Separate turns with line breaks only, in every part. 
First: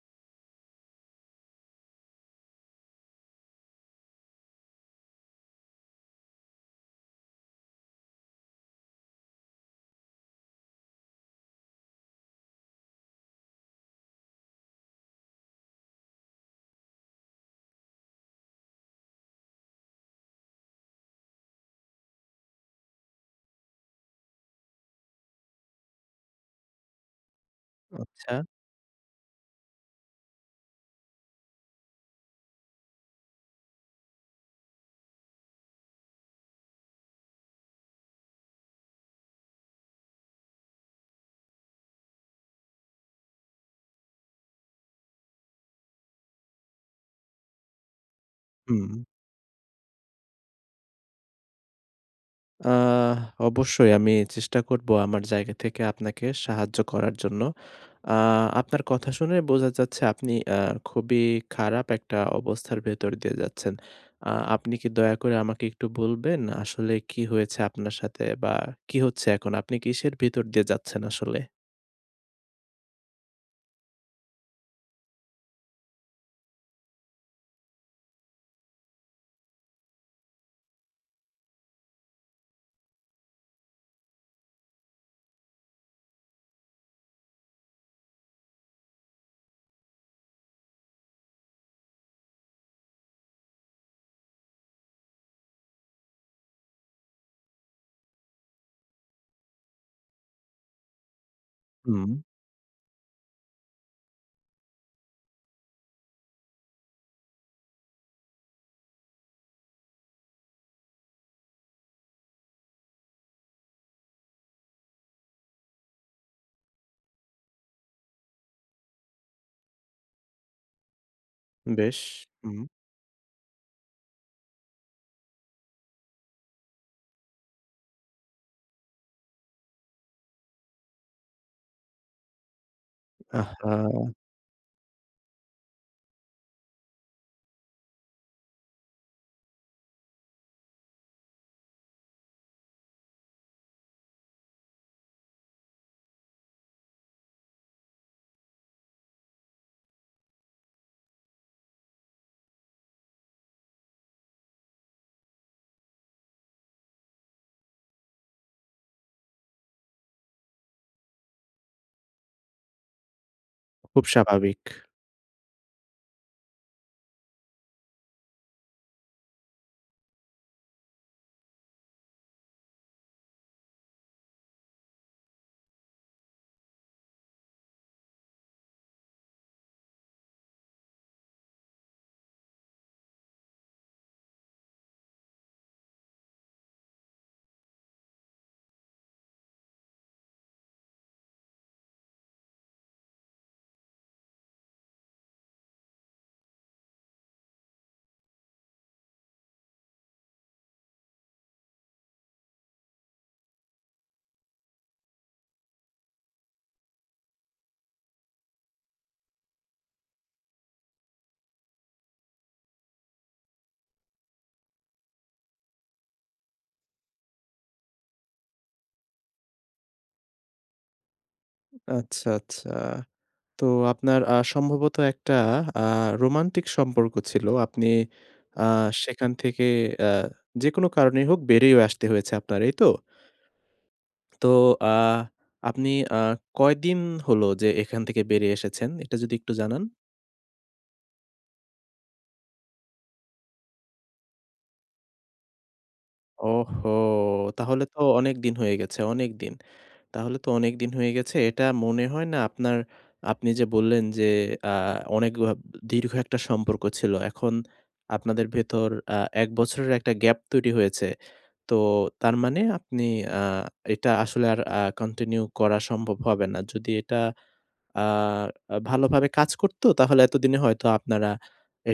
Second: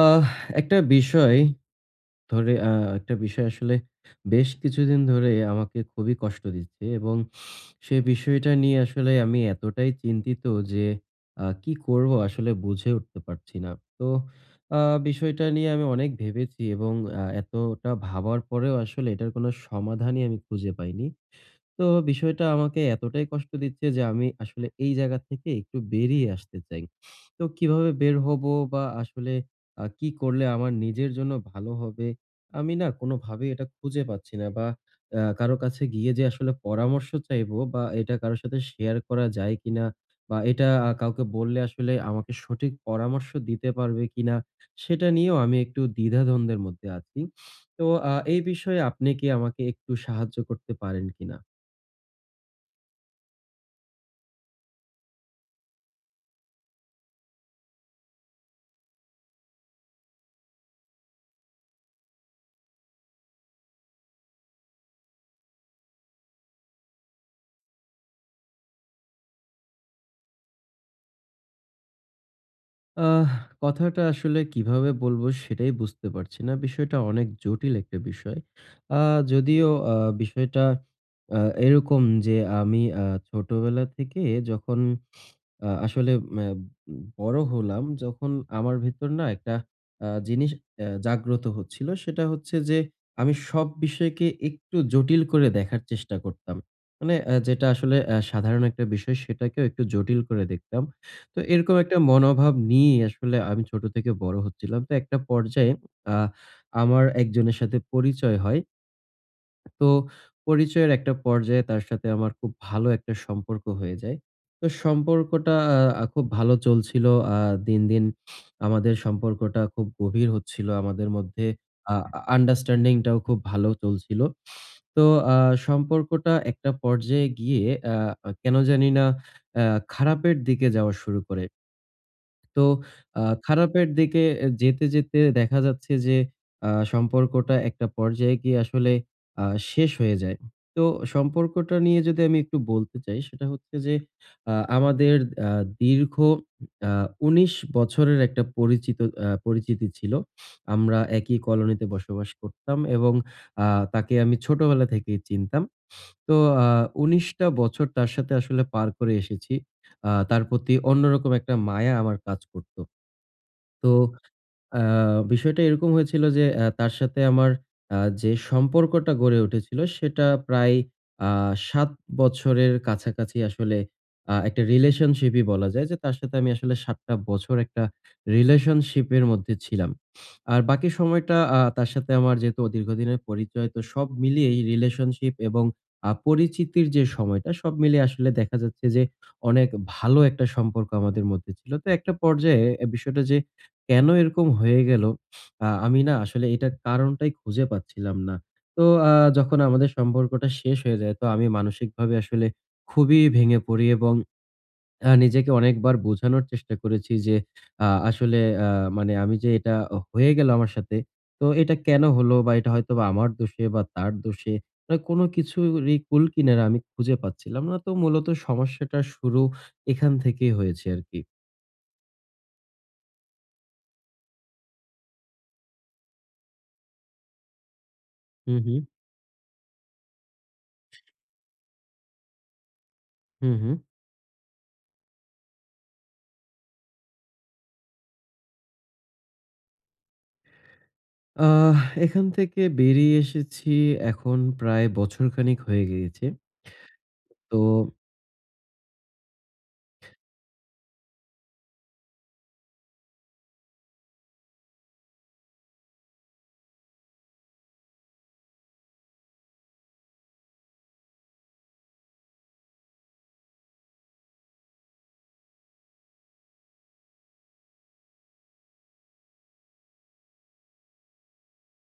আহ একটা বিষয়, ধরে, আ একটা বিষয় আসলে বেশ কিছুদিন ধরে আমাকে খুবই কষ্ট দিচ্ছে এবং সে বিষয়টা নিয়ে আসলে আমি এতটাই চিন্তিত যে আ কি করব? আসলে বুঝে উঠতে পারছি না। তো আ বিষয়টা নিয়ে আমি অনেক ভেবেছি এবং আ এতটা ভাবার পরেও আসলে এটার কোন সমাধানই আমি খুঁজে পাইনি। তো বিষয়টা আমাকে এতটাই কষ্ট দিচ্ছে যে আমি আসলে এই জায়গা থেকে একটু বেরিয়ে আসতে চাই। তো কিভাবে বের
আচ্ছা।
হবো বা আসলে আ কি করলে আমার নিজের জন্য ভালো হবে? আমি না কোনভাবেই এটা খুঁজে পাচ্ছি না বা আ কারো কাছে গিয়ে যে আসলে পরামর্শ চাইবো বা এটা কারো সাথে শেয়ার করা যায় কিনা বা আ এটা কাউকে বললে আসলে আমাকে সঠিক পরামর্শ দিতে পারবে কিনা? সেটা নিয়েও আমি একটু দ্বিধাদ্বন্দ্বের মধ্যে আছি। তো আ এই বিষয়ে
হুম।
আপনি কি আমাকে একটু সাহায্য করতে পারেন কিনা?
আহ অবশ্যই আমি চেষ্টা করব আমার জায়গা থেকে আপনাকে সাহায্য করার জন্য। আ আপনার কথা শুনে বোঝা যাচ্ছে আপনি আ খুবই খারাপ একটা অবস্থার ভেতর দিয়ে যাচ্ছেন। আ আপনি কি দয়া করে আমাকে একটু বলবেন আসলে কি হয়েছে আপনার সাথে বা কি হচ্ছে এখন? আপনি কিসের ভিতর দিয়ে যাচ্ছেন আসলে?
আহ কথাটা আসলে কিভাবে বলব? সেটাই বুঝতে পারছি না, বিষয়টা অনেক জটিল একটা বিষয়। আ যদিও আ বিষয়টা আ এরকম যে আমি আ ছোটবেলা থেকে যখন আ আসলে আম বড় হলাম যখন আমার ভেতর না আ একটা জিনিস আ জাগ্রত হচ্ছিল সেটা হচ্ছে যে, আমি সব বিষয়কে একটু জটিল করে দেখার চেষ্টা করতাম। মানে যেটা আসলে আ সাধারণ একটা বিষয় সেটাকেও একটু জটিল করে দেখতাম। তো এরকম একটা
হুম।
মনোভাব নিয়েই আসলে আমি ছোট থেকে বড় হচ্ছিলাম। তো একটা পর্যায়ে আ আমার একজনের সাথে পরিচয় হয়। তো পরিচয়ের একটা পর্যায়ে তার সাথে আমার খুব ভালো একটা সম্পর্ক হয়ে যায়। তো সম্পর্কটা আ খুব ভালো চলছিল। আ দিন, দিন আমাদের সম্পর্কটা খুব গভীর হচ্ছিল, আমাদের মধ্যে আ
বেশ, হুম।
আন্ডারস্ট্যান্ডিংটাও খুব ভালো চলছিল। তো আ সম্পর্কটা একটা পর্যায়ে গিয়ে আ কেন জানি না আ খারাপের দিকে যাওয়া শুরু করে। তো আ খারাপের
আহ্হা!
দিকে যেতে, যেতে দেখা যাচ্ছে যে, আ সম্পর্কটা একটা পর্যায়ে গিয়ে আসলে আ শেষ হয়ে যায়। তো সম্পর্কটা নিয়ে যদি আমি একটু বলতে চাই সেটা হচ্ছে যে, আ আমাদের আ দীর্ঘ আ ১৯ বছরের একটা পরিচিত, আ পরিচিতি ছিল। আমরা একই কলোনিতে বসবাস করতাম এবং আ তাকে আমি ছোটবেলা থেকেই চিনতাম। তো আ ১৯ বছর তার সাথে আসলে পার করে এসেছি। আ তার প্রতি অন্যরকম একটা মায়া আমার কাজ করত। তো
খুব স্বাভাবিক।
আ বিষয়টা এরকম হয়েছিল যে তার সাথে আমার আ যে সম্পর্কটা গড়ে উঠেছিল সেটা প্রায় আ ৭ বছরের কাছাকাছি আসলে আ একটা রিলেশনশিপই বলা যায় যে তার সাথে আমি আসলে ৭ টা বছর একটা রিলেশনশিপের মধ্যে ছিলাম। আর বাকি সময়টা আ তার সাথে আমার যেহেতু দীর্ঘদিনের পরিচয় তো সব মিলিয়েই রিলেশনশিপ এবং আ পরিচিতির যে সময়টা সব মিলিয়ে আসলে দেখা যাচ্ছে যে অনেক ভালো একটা সম্পর্ক আমাদের মধ্যে ছিল। তো একটা পর্যায়ে বিষয়টা যে কেন এরকম হয়ে গেল? আমি না আসলে এটার কারণটাই খুঁজে পাচ্ছিলাম না। তো আ যখন আমাদের সম্পর্কটা শেষ হয়ে যায় তো আমি মানসিকভাবে আসলে খুবই ভেঙে পড়ি এবং নিজেকে অনেকবার বোঝানোর চেষ্টা করেছি যে আ আসলে আ মানে আমি যে, এটা হয়ে গেলো আমার সাথে তো এটা কেন হলো? বা এটা হয়তো আমার দোষে বা তার দোষে, মানে কোন কিছুরই কূলকিনারা আমি খুঁজে পাচ্ছিলাম না। তো মূলত সমস্যাটার শুরু এখান থেকেই হয়েছে আরকি।
আচ্ছা, আচ্ছা। তো আপনার আ সম্ভবত একটা আ রোমান্টিক সম্পর্ক ছিল। আপনি
হুম,
আ
হুম।
সেখান থেকে আ যেকোনো কারণেই হোক বেরিয়ে আসতে হয়েছে আপনার। এই তো?
হুম, হুম।
তো আ আপনি আ কয়দিন হল? যে এখান থেকে বেরিয়ে এসেছেন? এটা যদি একটু জানান।
আ এখান থেকে বেরিয়ে এসেছি, এখন প্রায় বছরখানেক হয়ে গিয়েছে।
ওহো!
তো
তাহলে তো অনেকদিন হয়ে গেছে অনেকদিন। তাহলে তো অনেকদিন হয়ে গেছে। এটা মনে হয় না। আপনার আপনি যে বললেন যে আ অনেক অ দীর্ঘ একটা সম্পর্ক ছিল। এখন আপনাদের ভেতর আ ১ বছরের একটা গ্যাপ তৈরি হয়েছে। তো তার মানে আপনি আ এটা আসলে আর আ কন্টিনিউ করা সম্ভব হবে না। যদি এটা আ আ ভালোভাবে কাজ করতো। তাহলে এতদিনে হয়তো আপনারা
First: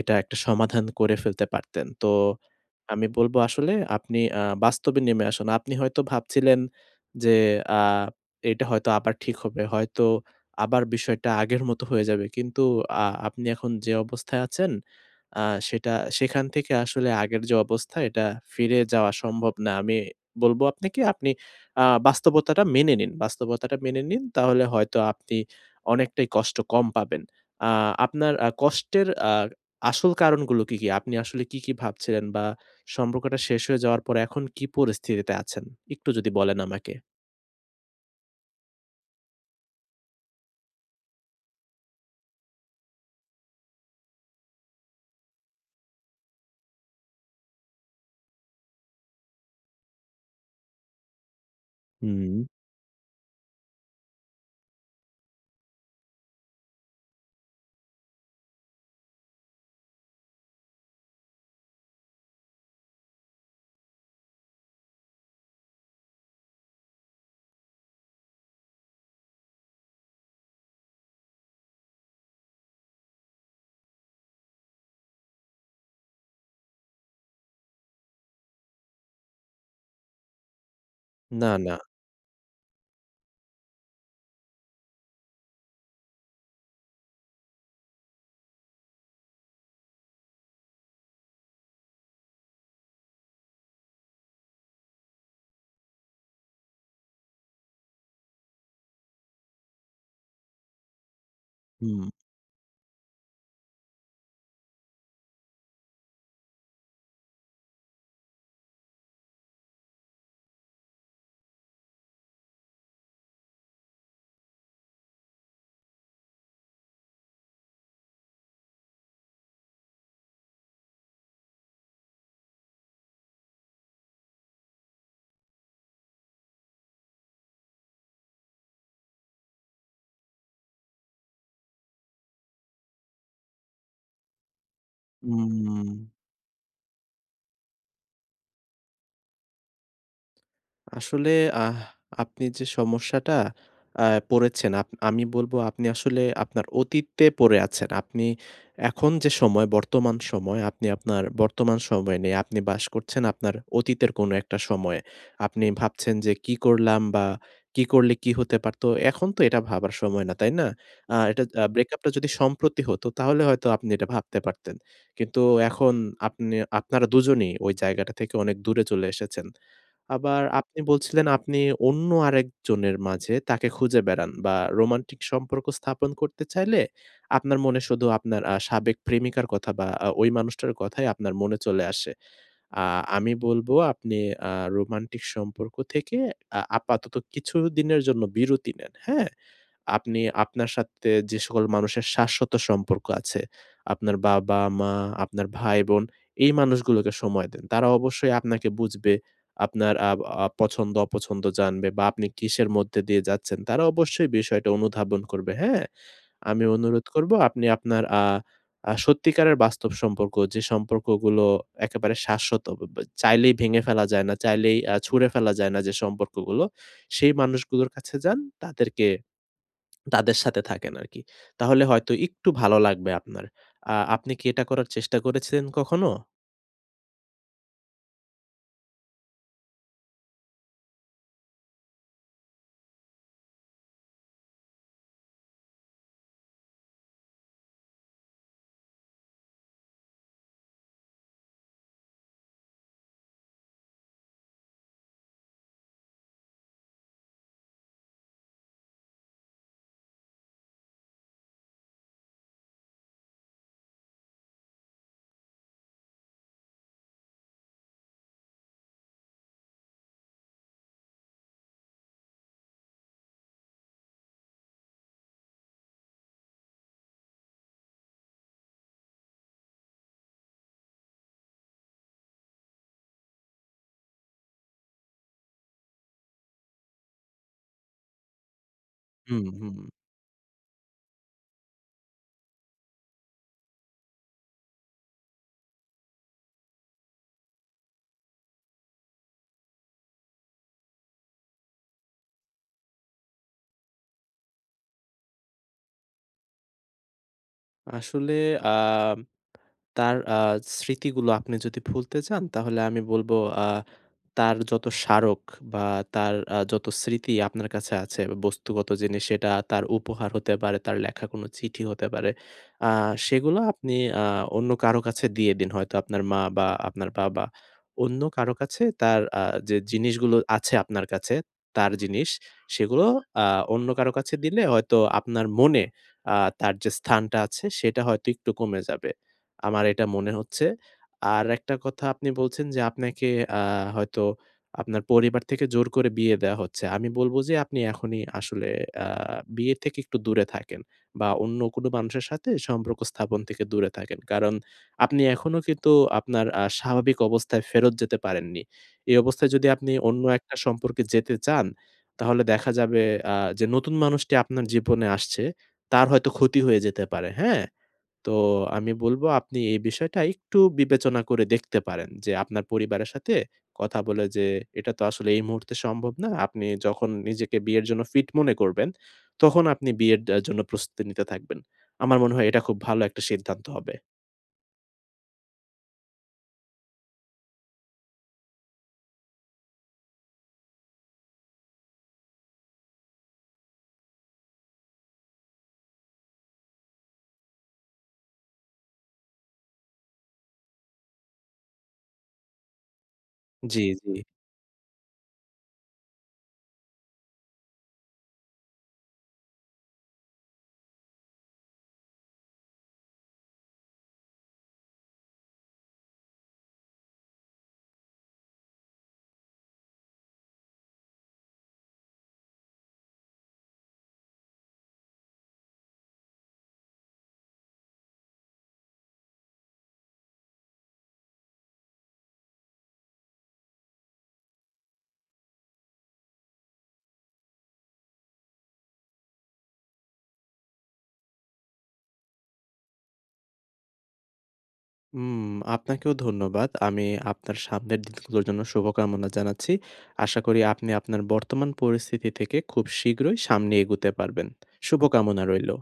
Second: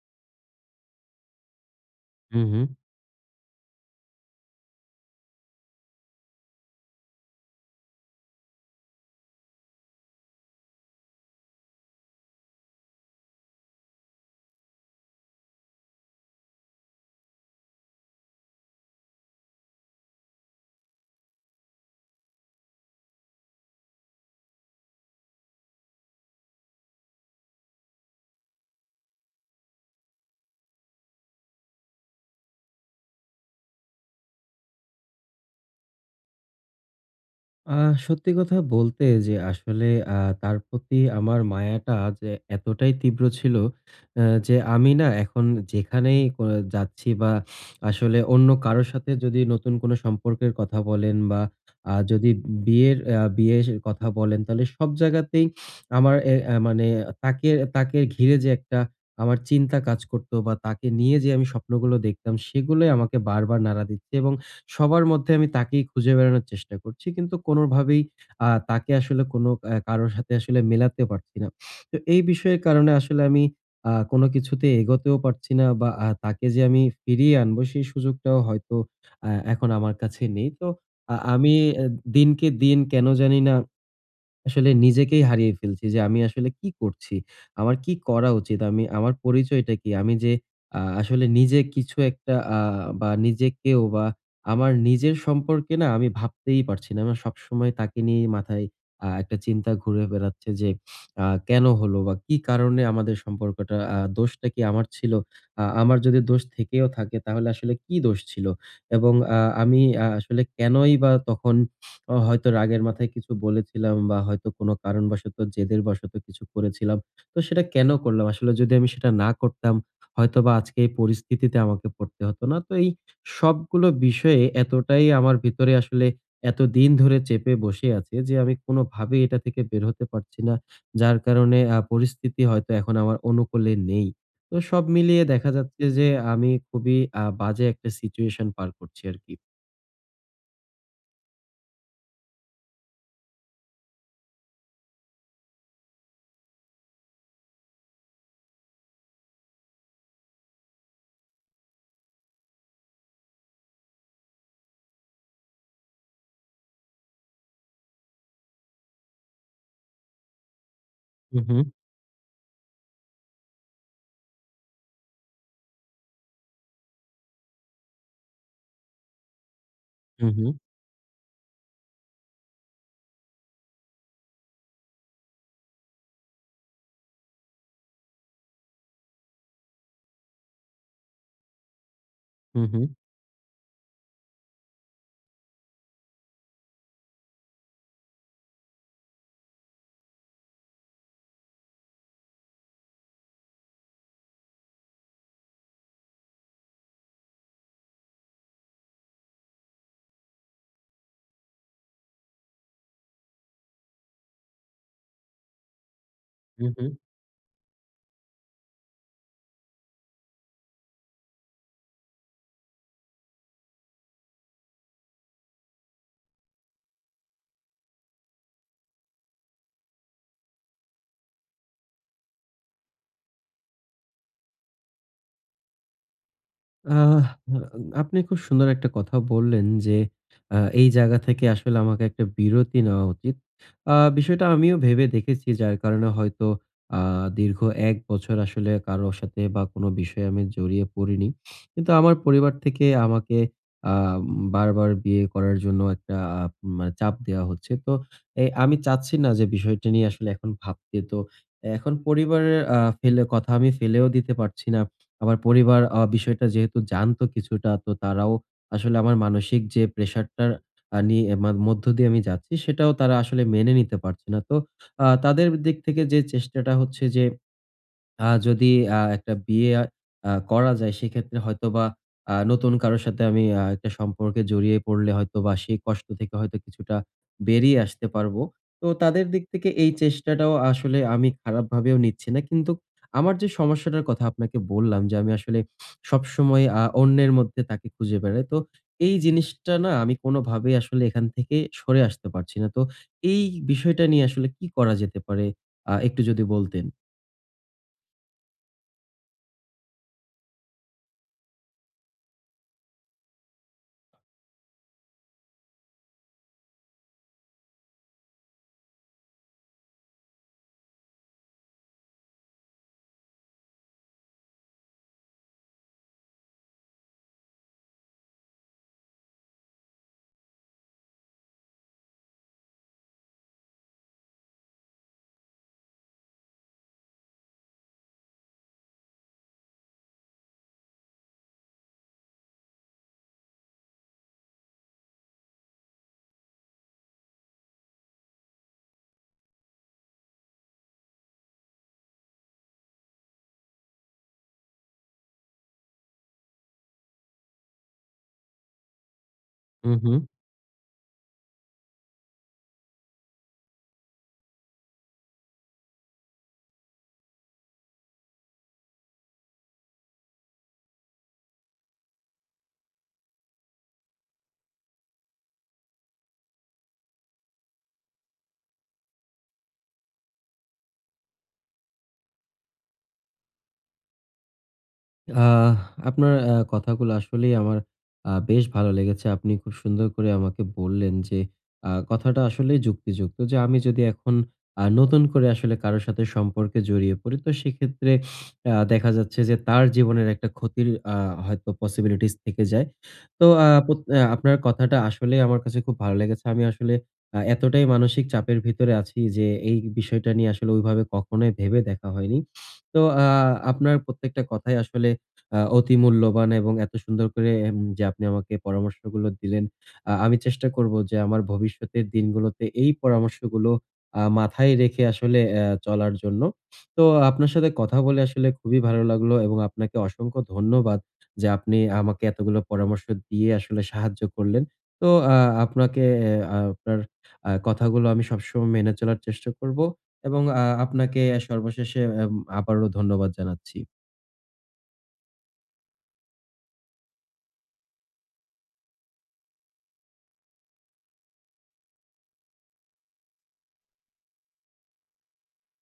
এটা একটা সমাধান করে ফেলতে পারতেন। তো
হুম, হুম।
আমি বলব আসলে আপনি আ বাস্তবে নেমে আসুন। আপনি হয়তো ভাবছিলেন যে আ এটা হয়তো আবার ঠিক হবে। হয়তো আবার বিষয়টা আগের মতো হয়ে যাবে। কিন্তু আ আপনি এখন অ্যাঁ যে অবস্থায় আছেন। আ সেটা সেখান থেকে আসলে আগের যে অবস্থায় এটা ফিরে যাওয়া সম্ভব না। আমি বলব আপনাকে আপনি আ বাস্তবতাটা মেনে নিন বাস্তবতাটা মেনে নিন তাহলে হয়তো আপনি অনেকটাই কষ্ট কম পাবেন। আ আপনার কষ্টের আ আসল কারণগুলো কি, কি? আপনি আসলে কী কী ভাবছিলেন বা সম্পর্কটা শেষ হয়ে যাওয়ার পর এখন কি পরিস্থিতিতে আছেন? একটু যদি বলেন আমাকে।
আহ সত্যি কথা বলতে যে আসলে আ তার প্রতি আমার মায়াটা যে এতটাই তীব্র ছিল আ যে আমি না এখন যেখানেই যাচ্ছি বা আসলে অন্য কারো সাথে যদি নতুন কোন সম্পর্কের কথা বলেন বা আ যদি
হুম।
বিয়ের, বিয়ের কথা বলেন তাহলে সব জায়গাতেই আমার মানে তাকে, তাকে ঘিরে যে একটা আমার চিন্তা কাজ করতো বা তাকে নিয়ে যে আমি স্বপ্নগুলো দেখতাম সেগুলোই আমাকে বারবার নাড়া দিচ্ছে। এবং সবার মধ্যে আমি তাকেই খুঁজে বেড়ানোর চেষ্টা করছি। কিন্তু কোনভাবেই আ তাকে আসলে কারো সাথে আসলে মেলাতে পারছি না। তো এই বিষয়ের কারণে আসলে আমি আ কোন কিছুতে এগোতেও পারছি না বা তাকে যে আমি ফিরিয়ে আনবো সেই সুযোগটাও হয়তো আ এখন আমার কাছে নেই। তো
না,
আমি
না।
দিনকে দিন কেন জানি না। আসলে নিজেকেই হারিয়ে ফেলছি যে আমি আসলে কি করছি? আমার কি করা উচিত। আমি আমার পরিচয়টা কী? আমি যে আসলে আ নিজে কিছু একটা বা নিজেকেও বা আমার নিজের সম্পর্কে না আমি ভাবতেই পারছি না। আমার সবসময় তাকে নিয়েই মাথায় একটা আ চিন্তা ঘুরে বেড়াচ্ছে যে আ কেন হলো
হুম।
বা কী কারণে আমাদের সম্পর্কটা আ দোষটা কি আ আমার ছিল? আ আমার যদি দোষ থেকেও থাকে তাহলে আসলে কি দোষ ছিল। এবং আ আমি আসলে কেনই বা তখন হয়তো রাগের মাথায় কিছু বলেছিলাম বা হয়তো কোন কারণবশত জেদের বশত কিছু করেছিলাম। তো সেটা কেন করলাম আসলে যদি আমি সেটা না করতাম, হয়তোবা আজকে এই পরিস্থিতিতে আমাকে পড়তে হত না। তো এই সবগুলো বিষয়ে এতটাই আমার ভিতরে আসলে এতদিন ধরে চেপে বসে আছে যে আমি কোনভাবেই এটা থেকে বের হতে পারছি না। যার কারণে পরিস্থিতি হয়তো এখন আমার অনুকূলে নেই। তো সব মিলিয়ে দেখা
উম উ
যাচ্ছে যে আমি খুবই বাজে একটা সিচুয়েশন পার করছি আরকি।
আসলে আহ আপনি যে সমস্যাটা আ পড়েছেন, আপ আমি বলব আপনি আসলে আপনার অতীতে পড়ে আছেন। আপনি এখন যে সময়, বর্তমান সময়, আপনি আপনার বর্তমান সময়ে নেই। আপনি বাস করছেন আপনার অতীতের কোন একটা সময়ে। আপনি ভাবছেন যে কি করলাম বা কী করলে কী হতে পারত। এখন তো এটা ভাবার সময় না, তাই না? আ এটা
হুম, হুম।
ব্রেকআপটা যদি সম্প্রতি হত তাহলে হয়তো আপনি এটা ভাবতে পারতেন। কিন্তু এখন আপনি আপনারা দুজনেই ওই জায়গাটা থেকে অনেক দূরে চলে এসেছেন।
হু,
আবার
হু।
আপনি বলছিলেন আপনি অন্য আরেকজনের মাঝে তাকে খুঁজে বেড়ান বা রোমান্টিক সম্পর্ক স্থাপন করতে চাইলে আপনার মনে শুধু আপনার আ সাবেক প্রেমিকার কথা বা আ ওই মানুষটার কথাই আপনার মনে চলে আসে।
হুম,
আ
হুম।
আমি বলব আপনি আ রোমান্টিক সম্পর্ক থেকে আ আপাতত কিছুদিনের জন্য বিরতি নেন; হ্যাঁ? আপনি আপনার সাথে যে সকল মানুষের শাশ্বত সম্পর্ক আছে, আপনার বাবা-মা, আপনার ভাই-বোন এই মানুষগুলোকে সময় দেন। তারা অবশ্যই আপনাকে বুঝবে। আপনার আব আ পছন্দ-অপছন্দ জানবে বা আপনি কিসের মধ্যে দিয়ে যাচ্ছেন তারা অবশ্যই বিষয়টা অনুধাবন করবে; হ্যাঁ? আমি
হু, হু।
অনুরোধ করব আপনি আপনার আ আ সত্যিকারের বাস্তব সম্পর্ক, যে সম্পর্কগুলো একেবারে শাশ্বত, [unintelligible] চাইলেই ভেঙে ফেলা যায় না, চাইলেই আ ছুঁড়ে ফেলা যায় না যে সম্পর্কগুলো; সেই মানুষগুলোর কাছে যান। তাদেরকে, তাদের সাথে থাকেন আরকি। তাহলে হয়তো একটু ভালো লাগবে আপনার। আ আপনি কি এটা করার চেষ্টা করেছিলেন কখনো?
আহ আ আপনি খুব সুন্দর একটা কথা বললেন যে আ এই জায়গা থেকে আসলে আমাকে একটা বিরতি নেওয়া উচিত। আ বিষয়টা আমিও ভেবে দেখেছি যার কারণে হয়তো আ দীর্ঘ ১ বছর আসলে কারো সাথে বা কোন বিষয়ে আমি জড়িয়ে পড়িনি। কিন্তু আমার পরিবার থেকে আমাকে আ বারবার বিয়ে করার জন্য একটা মানে চাপ দেওয়া হচ্ছে। তো এ আমি চাচ্ছি না যে বিষয়টা নিয়ে আসলে এখন ভাবতে তো। এখন পরিবারের আ ফেলে কথা আমি ফেলেও দিতে পারছি না। আমার পরিবার আ বিষয়টা যেহেতু জানতো কিছুটা তো তারাও আসলে আমার মানসিক যে প্রেশার টার আ নিয়ে মধ্য দিয়ে আমি যাচ্ছি সেটাও তারা আসলে মেনে নিতে পারছে না। তো আ তাদের দিক থেকে যে চেষ্টাটা হচ্ছে যে আ যদি আ একটা বিয়ে আ করা যায় সেক্ষেত্রে হয়তোবা আ নতুন কারো সাথে আমি আ একটা সম্পর্কে জড়িয়ে পড়লে হয়তো বা সেই কষ্ট থেকে হয়তো কিছুটা বেরিয়ে আসতে পারবো। তো তাদের দিক
হুম,
থেকে
হুম।
এই চেষ্টাটাও আসলে আমি খারাপ ভাবেও নিচ্ছি না। কিন্তু আমার যে সমস্যাটার কথা আপনাকে বললাম যে আমি আসলে সবসময় আ অন্যের মধ্যে তাকে খুঁজে বেড়াই। তো এই জিনিসটা না আমি কোনভাবেই আসলে এখান থেকে সরে আসতে পারছি না। তো এই বিষয়টা নিয়ে আসলে কি করা যেতে পারে আ একটু যদি বলতেন।
আসলে আম তার আ স্মৃতিগুলো আপনি যদি ভুলতে চান তাহলে আমি বলব আ তার যত স্মারক বা তার আ যত স্মৃতি আপনার কাছে আছে বস্তুগত জিনিস সেটা তার উপহার হতে পারে, তার লেখা কোন চিঠি হতে পারে। আ সেগুলো আপনি আ অন্য কারো কাছে দিয়ে দিন হয়তো আপনার মা বা আপনার বাবা। অন্য কারো কাছে তার আ যে জিনিসগুলো আছে আপনার কাছে। তার জিনিস সেগুলো আ অন্য কারো কাছে দিলে হয়তো আপনার মনে আ তার যে স্থানটা আছে সেটা হয়তো একটু কমে যাবে আমার এটা মনে হচ্ছে। আর একটা কথা আপনি বলছেন যে আপনাকে আ হয়তো আপনার পরিবার থেকে জোর করে বিয়ে দেয়া হচ্ছে। আমি বলব যে আপনি এখনই আসলে আ বিয়ে থেকে একটু দূরে থাকেন বা অন্য কোনো মানুষের সাথে সম্পর্ক স্থাপন থেকে দূরে থাকেন কারণ আপনি এখনো কিন্তু আপনার আ স্বাভাবিক অবস্থায় ফেরত যেতে পারেননি। এই অবস্থায় যদি
হু,
আপনি
হু।
অন্য একটা সম্পর্কে যেতে চান, তাহলে দেখা যাবে আ যে নতুন মানুষটি আপনার জীবনে আসছে, তার হয়তো ক্ষতি হয়ে যেতে পারে। হ্যাঁ? তো আমি বলব আপনি এই বিষয়টা একটু বিবেচনা করে দেখতে পারেন। যে আপনার পরিবারের সাথে কথা বলে যে এটা তো আসলে এই মুহূর্তে সম্ভব না আপনি যখন নিজেকে বিয়ের জন্য ফিট মনে করবেন তখন আপনি বিয়ের দা জন্য প্রস্তুতি নিতে থাকবেন। আমার মনে হয় এটা খুব ভালো একটা সিদ্ধান্ত হবে।
আহ আপনার এ্যাঁ কথাগুলো আসলেই আমার আ বেশ ভালো লেগেছে। আপনি খুব সুন্দর করে আমাকে বললেন যে, আ কথাটা আসলেই যুক্তিযুক্ত যে, আমি যদি এখন আ নতুন করে আসলে কারো সাথে সম্পর্কে জড়িয়ে পড়ি তো সেক্ষেত্রে আ দেখা যাচ্ছে যে, তার জীবনের একটা ক্ষতির আ হয়তো পসিবিলিটিস থেকে যায়। তো আ
জি,
পোত আ
জি।
আপনার কথাটা আসলেই আমার কাছে খুব ভালো লেগেছে। আমি আসলে আ এতটাই মানসিক চাপের ভিতরে আছি যে, এই বিষয়টা নিয়ে আসলে ঐভাবে কখনোই ভেবে দেখা হয়নি। তো আ আপনার প্রত্যেকটা কথা আসলে আ অতি মূল্যবান এবং এত সুন্দর করে যে আপনি আমাকে পরামর্শগুলো দিলেন। আ আমি চেষ্টা করব যে, আমার ভবিষ্যতের দিনগুলোতে এই পরামর্শগুলো আ মাথায় রেখে আসলে আ চলার জন্য। তো আপনার সাথে কথা বলে আসলে খুবই ভালো লাগলো এবং আপনাকে অসংখ্য ধন্যবাদ। যে, আপনি আমাকে এতগুলো পরামর্শ দিয়ে আসলে সাহায্য করলেন। তো আ আপনাকে এ আপনার আ কথাগুলো আমি সবসময় মেনে চলার চেষ্টা করব। এবং আ আপনাকে সর্বশেষে এ আবারও ধন্যবাদ জানাচ্ছি।
হুম, আপনাকেও ধন্যবাদ। আমি, আপনার সামনের দিনগুলোর জন্য শুভকামনা জানাচ্ছি। আশা করি আপনি আপনার বর্তমান পরিস্থিতি থেকে খুব শীঘ্রই সামনে এগুতে পারবেন। শুভকামনা রইলো।